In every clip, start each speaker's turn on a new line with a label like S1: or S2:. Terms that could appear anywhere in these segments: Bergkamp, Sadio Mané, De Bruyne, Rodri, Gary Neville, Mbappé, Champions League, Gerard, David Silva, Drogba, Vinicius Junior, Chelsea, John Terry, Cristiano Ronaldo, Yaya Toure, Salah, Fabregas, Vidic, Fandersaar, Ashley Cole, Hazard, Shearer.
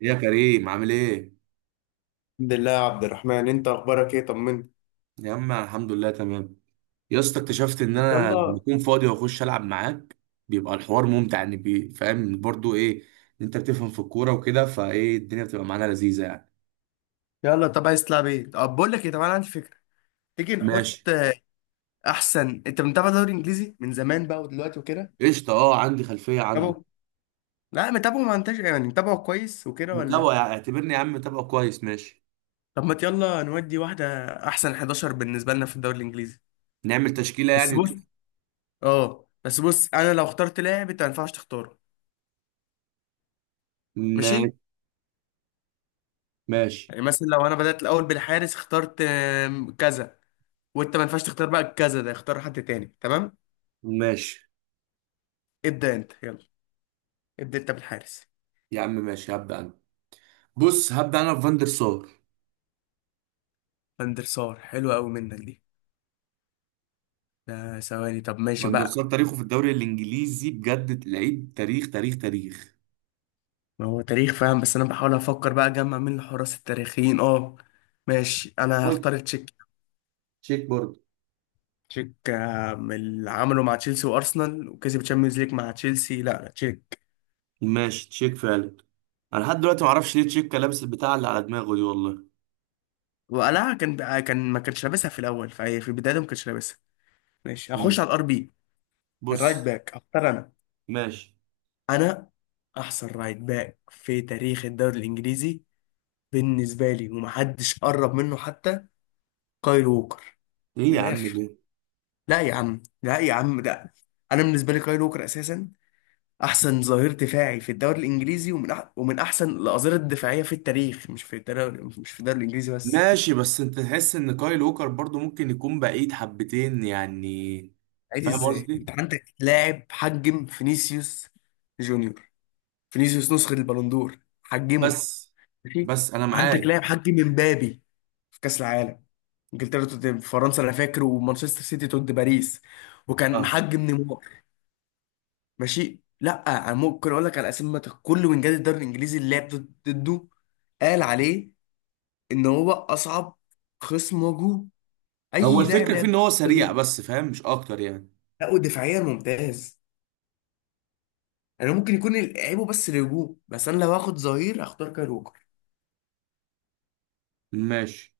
S1: يا كريم عامل ايه؟
S2: الحمد لله يا عبد الرحمن، انت اخبارك ايه؟ طمني.
S1: يا عم الحمد لله تمام. يا اسطى اكتشفت ان انا لما
S2: يلا.
S1: اكون فاضي واخش العب معاك بيبقى الحوار ممتع، يعني فاهم برضو ايه ان انت بتفهم في الكوره وكده، فايه الدنيا بتبقى معانا لذيذه يعني.
S2: يلا، طب عايز تلعب ايه؟ طب بقول لك ايه، طب انا عندي فكره. تيجي نحط
S1: ماشي.
S2: احسن. انت متابع دوري انجليزي من زمان بقى ودلوقتي وكده؟
S1: قشطه، اه عندي خلفيه عنه.
S2: متابعه. لا متابعه، ما انتش يعني متابعه كويس وكده ولا؟
S1: متابعه يعني، اعتبرني يا عم متابعه كويس. ماشي.
S2: طب ما يلا نودي واحده، احسن 11 بالنسبه لنا في الدوري الانجليزي.
S1: نعمل تشكيله
S2: بس
S1: يعني
S2: بص.
S1: نشوف.
S2: اه، بس بص، انا لو اخترت لاعب انت ما ينفعش تختاره.
S1: ماشي.
S2: ماشي.
S1: ماشي.
S2: يعني مثلا لو انا بدات الاول بالحارس، اخترت كذا، وانت ما ينفعش تختار بقى كذا، ده اختار حد تاني. تمام؟
S1: ماشي.
S2: ابدا انت. يلا، ابدا انت بالحارس.
S1: يا عم ماشي هبدا انا. بص هبدا انا بفاندر سار.
S2: فاندر سار، حلوة قوي منك دي. ده ثواني. طب ماشي
S1: فاندر
S2: بقى.
S1: سار تاريخه في الدوري الانجليزي بجد لعيب، تاريخ تاريخ تاريخ.
S2: ما هو تاريخ، فاهم، بس انا بحاول افكر بقى اجمع مين الحراس التاريخيين. اه، ماشي، انا هختار تشيك.
S1: تشيك برضه.
S2: تشيك من اللي عمله مع تشيلسي وارسنال وكسب تشامبيونز ليج مع تشيلسي. لا لا، تشيك.
S1: ماشي تشيك فعلا. انا لحد دلوقتي ما اعرفش ليه تشيك لابس البتاع اللي على دماغه دي والله.
S2: وقلعها كان بقى، كان ما كانش لابسها في الاول، فهي في البدايه ما كانش لابسها. ماشي، هخش
S1: امم
S2: على الار بي. الرايت
S1: بص.
S2: باك هختار انا.
S1: ماشي.
S2: انا احسن رايت باك في تاريخ الدوري الانجليزي بالنسبه لي، ومحدش قرب منه حتى. كايل ووكر.
S1: ايه يا
S2: من
S1: عم
S2: الاخر.
S1: ده.
S2: لا يا عم، لا يا عم، لا. انا بالنسبه لي كايل ووكر اساسا احسن ظهير دفاعي في الدوري الانجليزي، ومن ومن احسن الاظهره الدفاعيه في التاريخ، مش في الدوري، مش في الدوري الانجليزي بس.
S1: ماشي بس انت تحس ان كايل ووكر برضو ممكن يكون بعيد حبتين يعني.
S2: عادي،
S1: فاهم
S2: ازاي انت
S1: قصدي.
S2: عندك لاعب حجم فينيسيوس جونيور؟ فينيسيوس نسخه البالندور حجمه.
S1: بس
S2: ماشي.
S1: بس انا
S2: عندك
S1: معاك.
S2: لاعب حجم امبابي في كاس العالم. انجلترا ضد فرنسا انا فاكر، ومانشستر سيتي ضد باريس، وكان
S1: فاهم.
S2: محجم نيمار. ماشي. لا، أنا ممكن اقول لك على اسامي كل وينجات الدوري الانجليزي اللي لعب ضده، قال عليه ان هو اصعب خصم واجهه،
S1: هو
S2: اي لاعب
S1: الفكره في
S2: لعب
S1: ان هو سريع
S2: ضده.
S1: بس، فاهم مش اكتر يعني.
S2: لا، ودفاعيا ممتاز. انا ممكن يكون لعيبه بس الهجوم، بس انا لو هاخد ظهير اختار كايل ووكر.
S1: ماشي.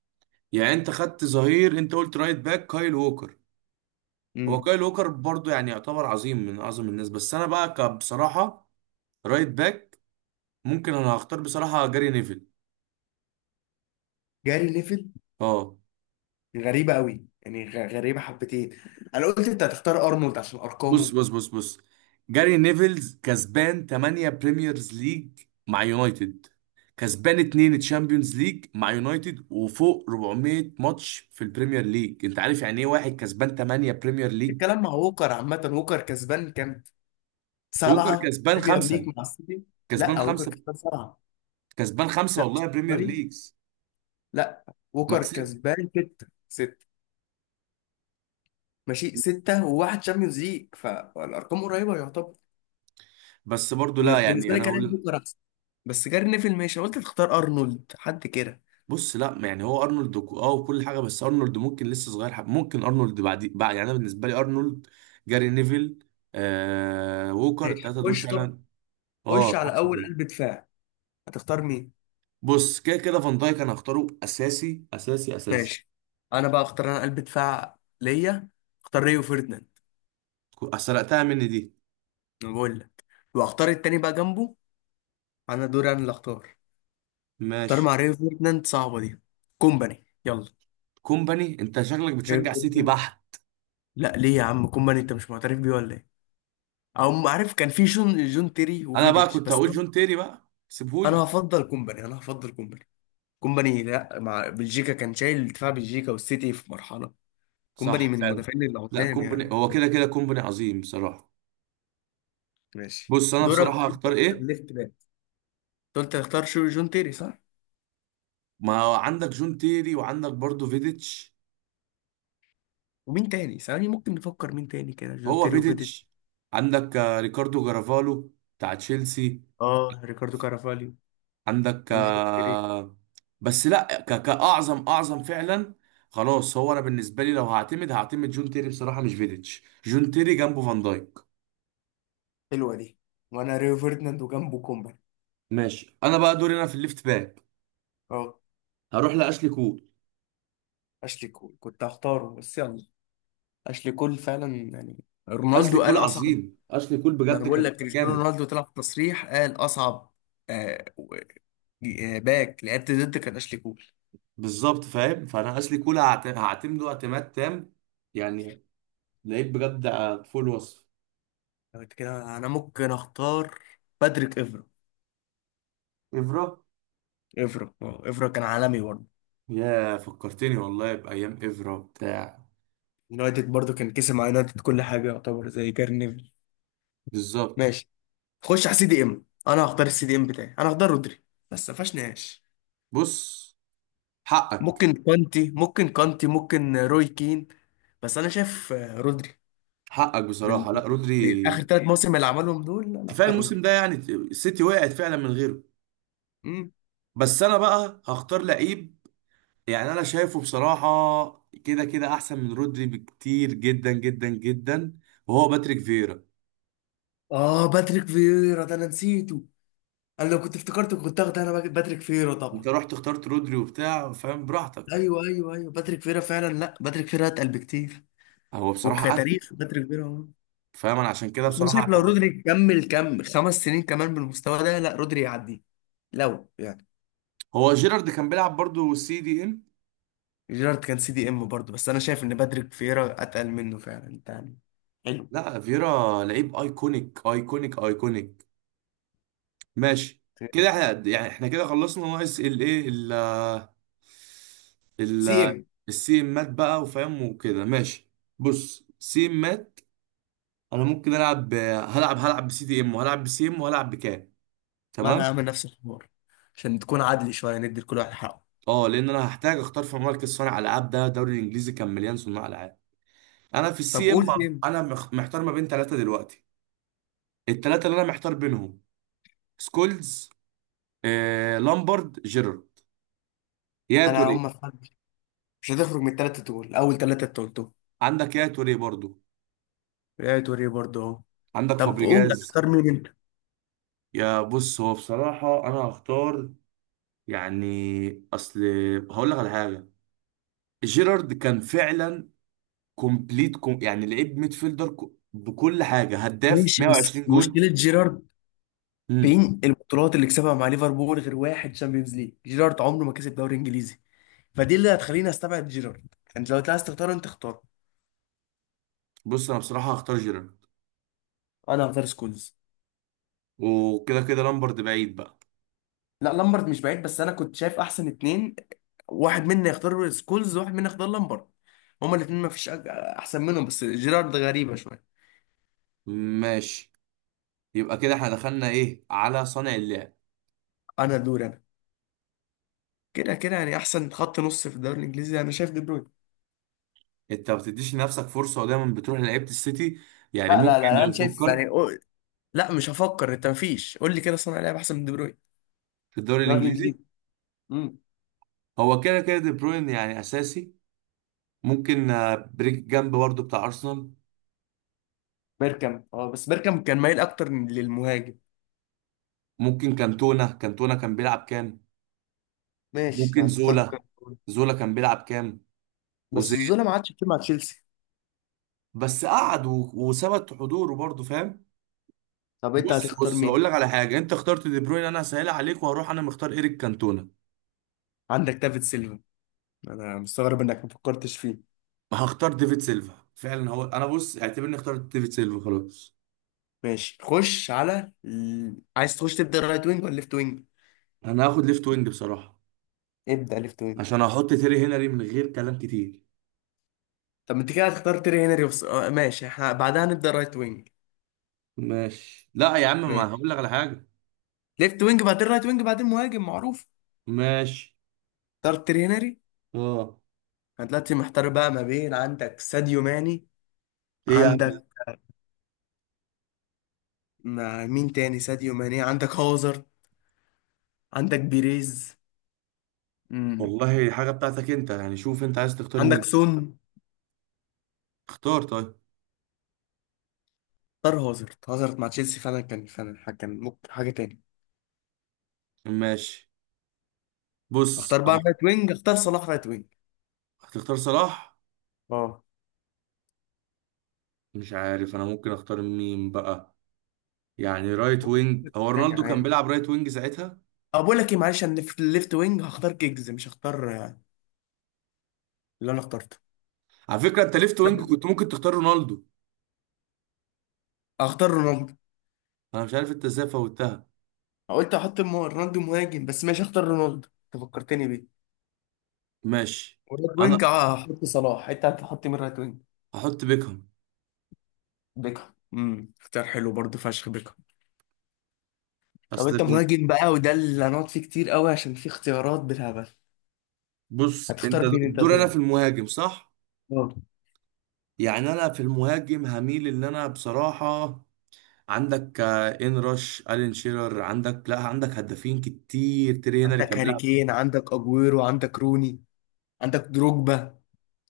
S1: يعني انت خدت ظهير، انت قلت رايت باك كايل ووكر. هو
S2: امم
S1: كايل ووكر برضو يعني يعتبر عظيم من اعظم الناس، بس انا بقى بصراحه رايت باك ممكن انا هختار بصراحة جاري نيفل.
S2: جاري نيفل.
S1: اه.
S2: غريبه قوي يعني، غريبه حبتين. انا قلت انت هتختار ارنولد عشان
S1: بص،
S2: ارقامه.
S1: بص، بص، بص. جاري نيفلز كسبان 8 بريميرز ليج مع يونايتد، كسبان 2 تشامبيونز ليج مع يونايتد، وفوق 400 ماتش في البريمير ليج. انت عارف يعني ايه واحد كسبان 8 بريمير ليج؟
S2: الكلام مع ووكر عامه، ووكر كسبان كام؟
S1: ووكر
S2: سبعه
S1: كسبان
S2: بريمير ليج
S1: خمسة.
S2: مع السيتي.
S1: كسبان
S2: لا، ووكر
S1: خمسة.
S2: كسبان سبعه.
S1: كسبان خمسة والله بريمير
S2: لا
S1: ليجز.
S2: لا،
S1: ما
S2: ووكر
S1: كسب.
S2: كسبان ستة. ستة. ماشي، ستة وواحد شامبيونز ليج، فالأرقام قريبة يعتبر.
S1: بس برضو لا
S2: وبالنسبة
S1: يعني
S2: لي
S1: انا
S2: كان
S1: اقول.
S2: بوكر أحسن. بس جاري نيفل ماشي، أنا قلت تختار أرنولد حد كده.
S1: بص لا يعني هو ارنولد اه وكل حاجه، بس ارنولد ممكن لسه صغير ممكن ارنولد بعد بعد، يعني انا بالنسبه لي ارنولد، جاري نيفل، ووكر
S2: ماشي،
S1: الثلاثه دول
S2: خش طب.
S1: فعلا. اه
S2: خش على
S1: احسن
S2: أول قلب
S1: تلاتة.
S2: دفاع. هتختار مين؟
S1: بص كده كده فان دايك انا هختاره اساسي اساسي اساسي.
S2: ماشي. أنا بقى أختار أنا قلب دفاع ليا، أختار ريو فيرديناند.
S1: سرقتها مني دي.
S2: أنا بقول لك. وأختار التاني بقى جنبه، أنا دوري أنا اللي أختار. أختار
S1: ماشي.
S2: مع ريو فيرديناند، صعبة دي، كومباني. يلا.
S1: كومباني؟ انت شكلك
S2: ريو
S1: بتشجع سيتي
S2: فيرديناند.
S1: بحت.
S2: لا ليه يا عم، كومباني أنت مش معترف بيه ولا إيه؟ او عارف كان في جون تيري
S1: انا بقى
S2: وفيديتش،
S1: كنت
S2: بس
S1: هقول
S2: انا
S1: جون تيري بقى
S2: أنا
S1: سيبهولي.
S2: هفضل كومباني، انا هفضل كومباني. كومباني، لا، مع بلجيكا كان شايل دفاع بلجيكا والسيتي في مرحله. كومباني
S1: صح
S2: من
S1: فعلا.
S2: المدافعين
S1: لا
S2: العظام
S1: كومباني
S2: يعني.
S1: هو كده كده كومباني عظيم بصراحه.
S2: ماشي،
S1: بص انا
S2: دورك
S1: بصراحه هختار
S2: تبدأ في
S1: ايه.
S2: الليفت باك. أنت قلت هتختار شو؟ جون تيري صح؟
S1: ما هو عندك جون تيري وعندك برضو فيديتش.
S2: ومين تاني؟ ثواني ممكن نفكر مين تاني كده، جون
S1: هو
S2: تيري وفيديتش.
S1: فيديتش. عندك ريكاردو جرافالو بتاع تشيلسي.
S2: اه، ريكاردو كارافاليو
S1: عندك
S2: وجون تيري.
S1: آه، بس لا كأعظم أعظم فعلا. خلاص هو أنا بالنسبة لي لو هعتمد جون تيري بصراحة مش فيديتش، جون تيري جنبه فان دايك.
S2: حلوه دي. وانا ريو فيرديناند وجنبه كومباني.
S1: ماشي. أنا بقى دوري أنا في الليفت باك.
S2: اه،
S1: هروح لأشلي كول.
S2: اشلي كول كنت هختاره بس يلا. اشلي كول فعلا يعني.
S1: أشلي
S2: رونالدو
S1: كول
S2: قال اصعب.
S1: عظيم، أشلي كول
S2: ما
S1: بجد
S2: بقول
S1: كان
S2: لك، كريستيانو
S1: متكامل.
S2: رونالدو طلع في تصريح قال اصعب آه و- باك لعبت ضد كان اشلي كول.
S1: بالظبط فاهم، فأنا أشلي كول هعتمده اعتماد تام يعني، لعيب بجد فوق الوصف.
S2: أنا قلت كده، انا ممكن اختار باتريك افرا.
S1: إفرا.
S2: افرا افرا كان عالمي برضه،
S1: يا فكرتني والله بأيام إفرا بتاع.
S2: يونايتد برضه كان كسب مع يونايتد كل حاجه، يعتبر زي جاري نيفل.
S1: بالظبط.
S2: ماشي. خش على سي دي ام. انا هختار السي دي ام بتاعي، انا هختار رودري، بس ما فيهاش نقاش.
S1: بص. حقك.
S2: ممكن كانتي، ممكن كانتي، ممكن روي كين، بس انا شايف رودري.
S1: حقك
S2: بال...
S1: بصراحة لا رودري.
S2: بالاخر ثلاث مواسم اللي عملهم دول، انا
S1: كفاية
S2: هختار رودري.
S1: الموسم ده يعني السيتي وقعت فعلا من غيره. بس أنا بقى هختار لعيب يعني أنا شايفه بصراحة كده كده أحسن من رودري بكتير جدا جدا جدا، وهو باتريك فيرا.
S2: اه، باتريك فييرا ده انا نسيته. انا لو كنت افتكرته كنت اخد انا باتريك فييرا
S1: أنت
S2: طبعا.
S1: رحت اخترت رودري وبتاع، فاهم، براحتك يعني.
S2: ايوه ايوه ايوه، باتريك فييرا فعلا، لا باتريك فييرا اتقل بكتير.
S1: هو بصراحة أتقل.
S2: وكتاريخ باتريك فييرا هو.
S1: فاهم أنا عشان كده
S2: بس انا
S1: بصراحة
S2: شايف لو
S1: اعتمدت.
S2: رودري كمل كم خمس سنين كمان بالمستوى ده، لا رودري يعدي، لو يعني.
S1: هو جيرارد كان بيلعب برضه سي دي إم.
S2: جيرارد كان سي دي ام برضه، بس انا شايف ان باتريك فييرا اتقل منه فعلا تاني. حلو.
S1: لا فيرا لعيب ايكونيك ايكونيك ايكونيك. ماشي. كده احنا يعني احنا كده خلصنا ناقص الايه ال
S2: سي
S1: ال
S2: ام.
S1: السي امات بقى وفاهم وكده. ماشي. بص سي امات. انا ممكن العب هلعب بسي دي ام، وهلعب بسي ام، وهلعب بكام.
S2: ما
S1: تمام.
S2: انا هعمل نفس الحوار عشان تكون عادل شويه، ندي لكل واحد حقه.
S1: اه لان انا هحتاج اختار في مركز صانع العاب، ده الدوري الانجليزي كان مليان صناع العاب. انا في
S2: طب
S1: السي ام
S2: قول سي ام.
S1: انا محتار ما بين ثلاثه دلوقتي. الثلاثه اللي انا محتار بينهم سكولز، لامبرد، جيرارد، يا
S2: انا
S1: توريه.
S2: هم في حد مش هتخرج من الثلاثه دول، اول ثلاثه انت قلتهم.
S1: عندك يا توريه برضو.
S2: ريال توريه برضه اهو.
S1: عندك
S2: طب قول
S1: فابريجاز.
S2: هتختار مين انت.
S1: يا بص هو بصراحة أنا هختار، يعني، أصل هقول لك على حاجة. جيرارد كان فعلا كومبليت كوم يعني لعيب ميدفيلدر بكل حاجة، هداف
S2: ماشي، بس
S1: 120 جول.
S2: مشكلة جيرارد،
S1: مم.
S2: فين البطولات اللي كسبها مع ليفربول غير واحد شامبيونز ليج؟ جيرارد عمره ما كسب دوري انجليزي، فدي اللي هتخليني استبعد جيرارد. انت لو عايز تختار انت اختار.
S1: بص أنا بصراحة هختار جيرارد،
S2: انا هختار سكولز.
S1: وكده كده لامبرد بعيد بقى.
S2: لا، لامبرد مش بعيد، بس انا كنت شايف احسن اتنين، واحد منا يختار سكولز وواحد منا يختار لامبرد. هما الاتنين ما فيش احسن منهم، بس جيرارد غريبة شوية.
S1: ماشي. يبقى كده احنا دخلنا ايه على صانع اللعب.
S2: انا دور انا. كده كده يعني، احسن خط نص في الدوري الانجليزي انا شايف دي بروين.
S1: انت ما بتديش لنفسك فرصة ودايما بتروح لعيبة السيتي. يعني
S2: لا لا
S1: ممكن
S2: لا،
S1: لو
S2: انا شايف يعني،
S1: فكرت
S2: لا مش هفكر. انت مفيش، قول لي كده صانع لعب احسن من دي بروين؟
S1: في الدوري
S2: الدوري
S1: الانجليزي.
S2: الانجليزي. امم.
S1: هو كده كده دي بروين يعني اساسي. ممكن بريك جنب برضه بتاع ارسنال.
S2: بيركامب، اه بس بيركامب كان مايل اكتر للمهاجم.
S1: ممكن كانتونا، كان بيلعب كام.
S2: ماشي لو
S1: ممكن
S2: هتختار
S1: زولا.
S2: كارت.
S1: زولا كان بيلعب كام
S2: بس
S1: وزين.
S2: الظلم ما عادش كتير مع تشيلسي.
S1: بس قعد وثبت حضوره برضه، فاهم.
S2: طب انت
S1: بص
S2: هتختار
S1: بص هقول
S2: مين؟
S1: لك على حاجه، انت اخترت دي بروين انا هسهلها عليك وهروح انا مختار ايريك كانتونا.
S2: عندك دافيد سيلفا، انا مستغرب انك ما فكرتش فيه.
S1: هختار ديفيد سيلفا فعلا، هو انا بص اعتبرني اخترت ديفيد سيلفا خلاص.
S2: ماشي، خش على عايز تخش تبدا رايت وينج ولا ليفت وينج؟
S1: انا هاخد ليفت وينج بصراحه
S2: ابدا ليفت وينج.
S1: عشان احط تيري هنري من غير كلام كتير.
S2: طب ما انت كده هتختار تيري هنري آه ماشي، احنا بعدها هنبدا رايت وينج.
S1: ماشي لا يا عم ما
S2: ماشي،
S1: هقول لك على حاجه.
S2: ليفت وينج بعدين رايت وينج بعدين مهاجم معروف.
S1: ماشي.
S2: اختار تيري هنري.
S1: اه.
S2: انا دلوقتي محتار بقى ما بين، عندك ساديو ماني،
S1: ايه يا عم.
S2: عندك، ما مين تاني ساديو ماني، عندك هازارد، عندك بيريز، مم.
S1: والله حاجة بتاعتك انت، يعني شوف انت عايز تختار
S2: عندك
S1: مين.
S2: سون.
S1: اختار طيب.
S2: اختار هازارد، هازارد مع تشيلسي فعلا كان فعلا كان ممكن حاجة تاني.
S1: ماشي. بص
S2: اختار بقى رايت وينج، اختار صلاح رايت وينج.
S1: هتختار صلاح؟
S2: اه.
S1: مش عارف انا ممكن اختار مين بقى. يعني رايت
S2: ممكن
S1: وينج، هو
S2: تاني
S1: رونالدو كان
S2: عادي.
S1: بيلعب رايت وينج ساعتها.
S2: بقول لك ايه، معلش انا في الليفت وينج هختار كيجز، مش هختار اللي انا اخترته.
S1: على فكرة انت ليفت وينج كنت ممكن تختار رونالدو.
S2: هختار رونالدو.
S1: انا مش عارف انت ازاي فوتها.
S2: قلت احط رونالدو مهاجم، بس ماشي اختار رونالدو. انت فكرتني بيه.
S1: ماشي.
S2: ورايت وينج
S1: انا
S2: هحط صلاح. انت هتحط مين رايت وينج؟
S1: هحط بيكهام.
S2: بيكهام، امم، اختيار حلو برضه، فشخ بيكهام. طب
S1: اصل
S2: انت مهاجم بقى، وده اللي هنقعد فيه كتير قوي عشان في اختيارات بالهبل.
S1: بص انت
S2: هتختار مين انت
S1: دور انا
S2: دول؟
S1: في المهاجم صح.
S2: اه.
S1: يعني انا في المهاجم هميل اللي انا بصراحة. عندك ان رش الين شيرر، عندك لا عندك هدافين كتير، تيري هنري
S2: عندك
S1: كان
S2: هاري
S1: بيلعب.
S2: كين، عندك اجويرو، عندك روني، عندك دروجبا.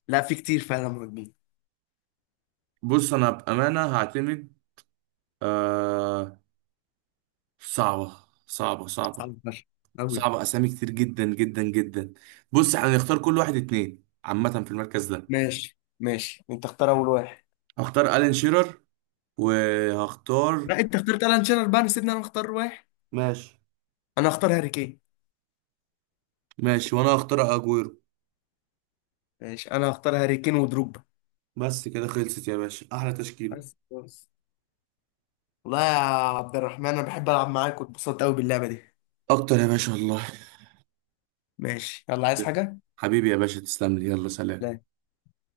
S2: لا، في كتير فعلا مهاجمين.
S1: بص انا بامانه هعتمد، آه صعبه. صعبه صعبه
S2: صعب فشخ قوي.
S1: صعبه اسامي كتير جدا جدا جدا. بص احنا هنختار كل واحد اتنين عامه في المركز ده.
S2: ماشي ماشي، انت اختار اول واحد.
S1: هختار الين شيرر وهختار.
S2: لا، انت اخترت الان شيرر بقى، سيبني انا اختار واحد.
S1: ماشي.
S2: انا اختار هاري كين.
S1: ماشي وانا هختار اجويرو.
S2: ماشي، انا اختار هاري كين ودروجبا.
S1: بس كده خلصت يا باشا، احلى تشكيله.
S2: بس بس، والله يا عبد الرحمن، انا بحب العب معاك واتبسطت قوي باللعبه دي.
S1: اكتر يا باشا والله.
S2: ماشي، يلا عايز حاجه؟
S1: حبيبي يا باشا تسلم لي، يلا سلام.
S2: لا.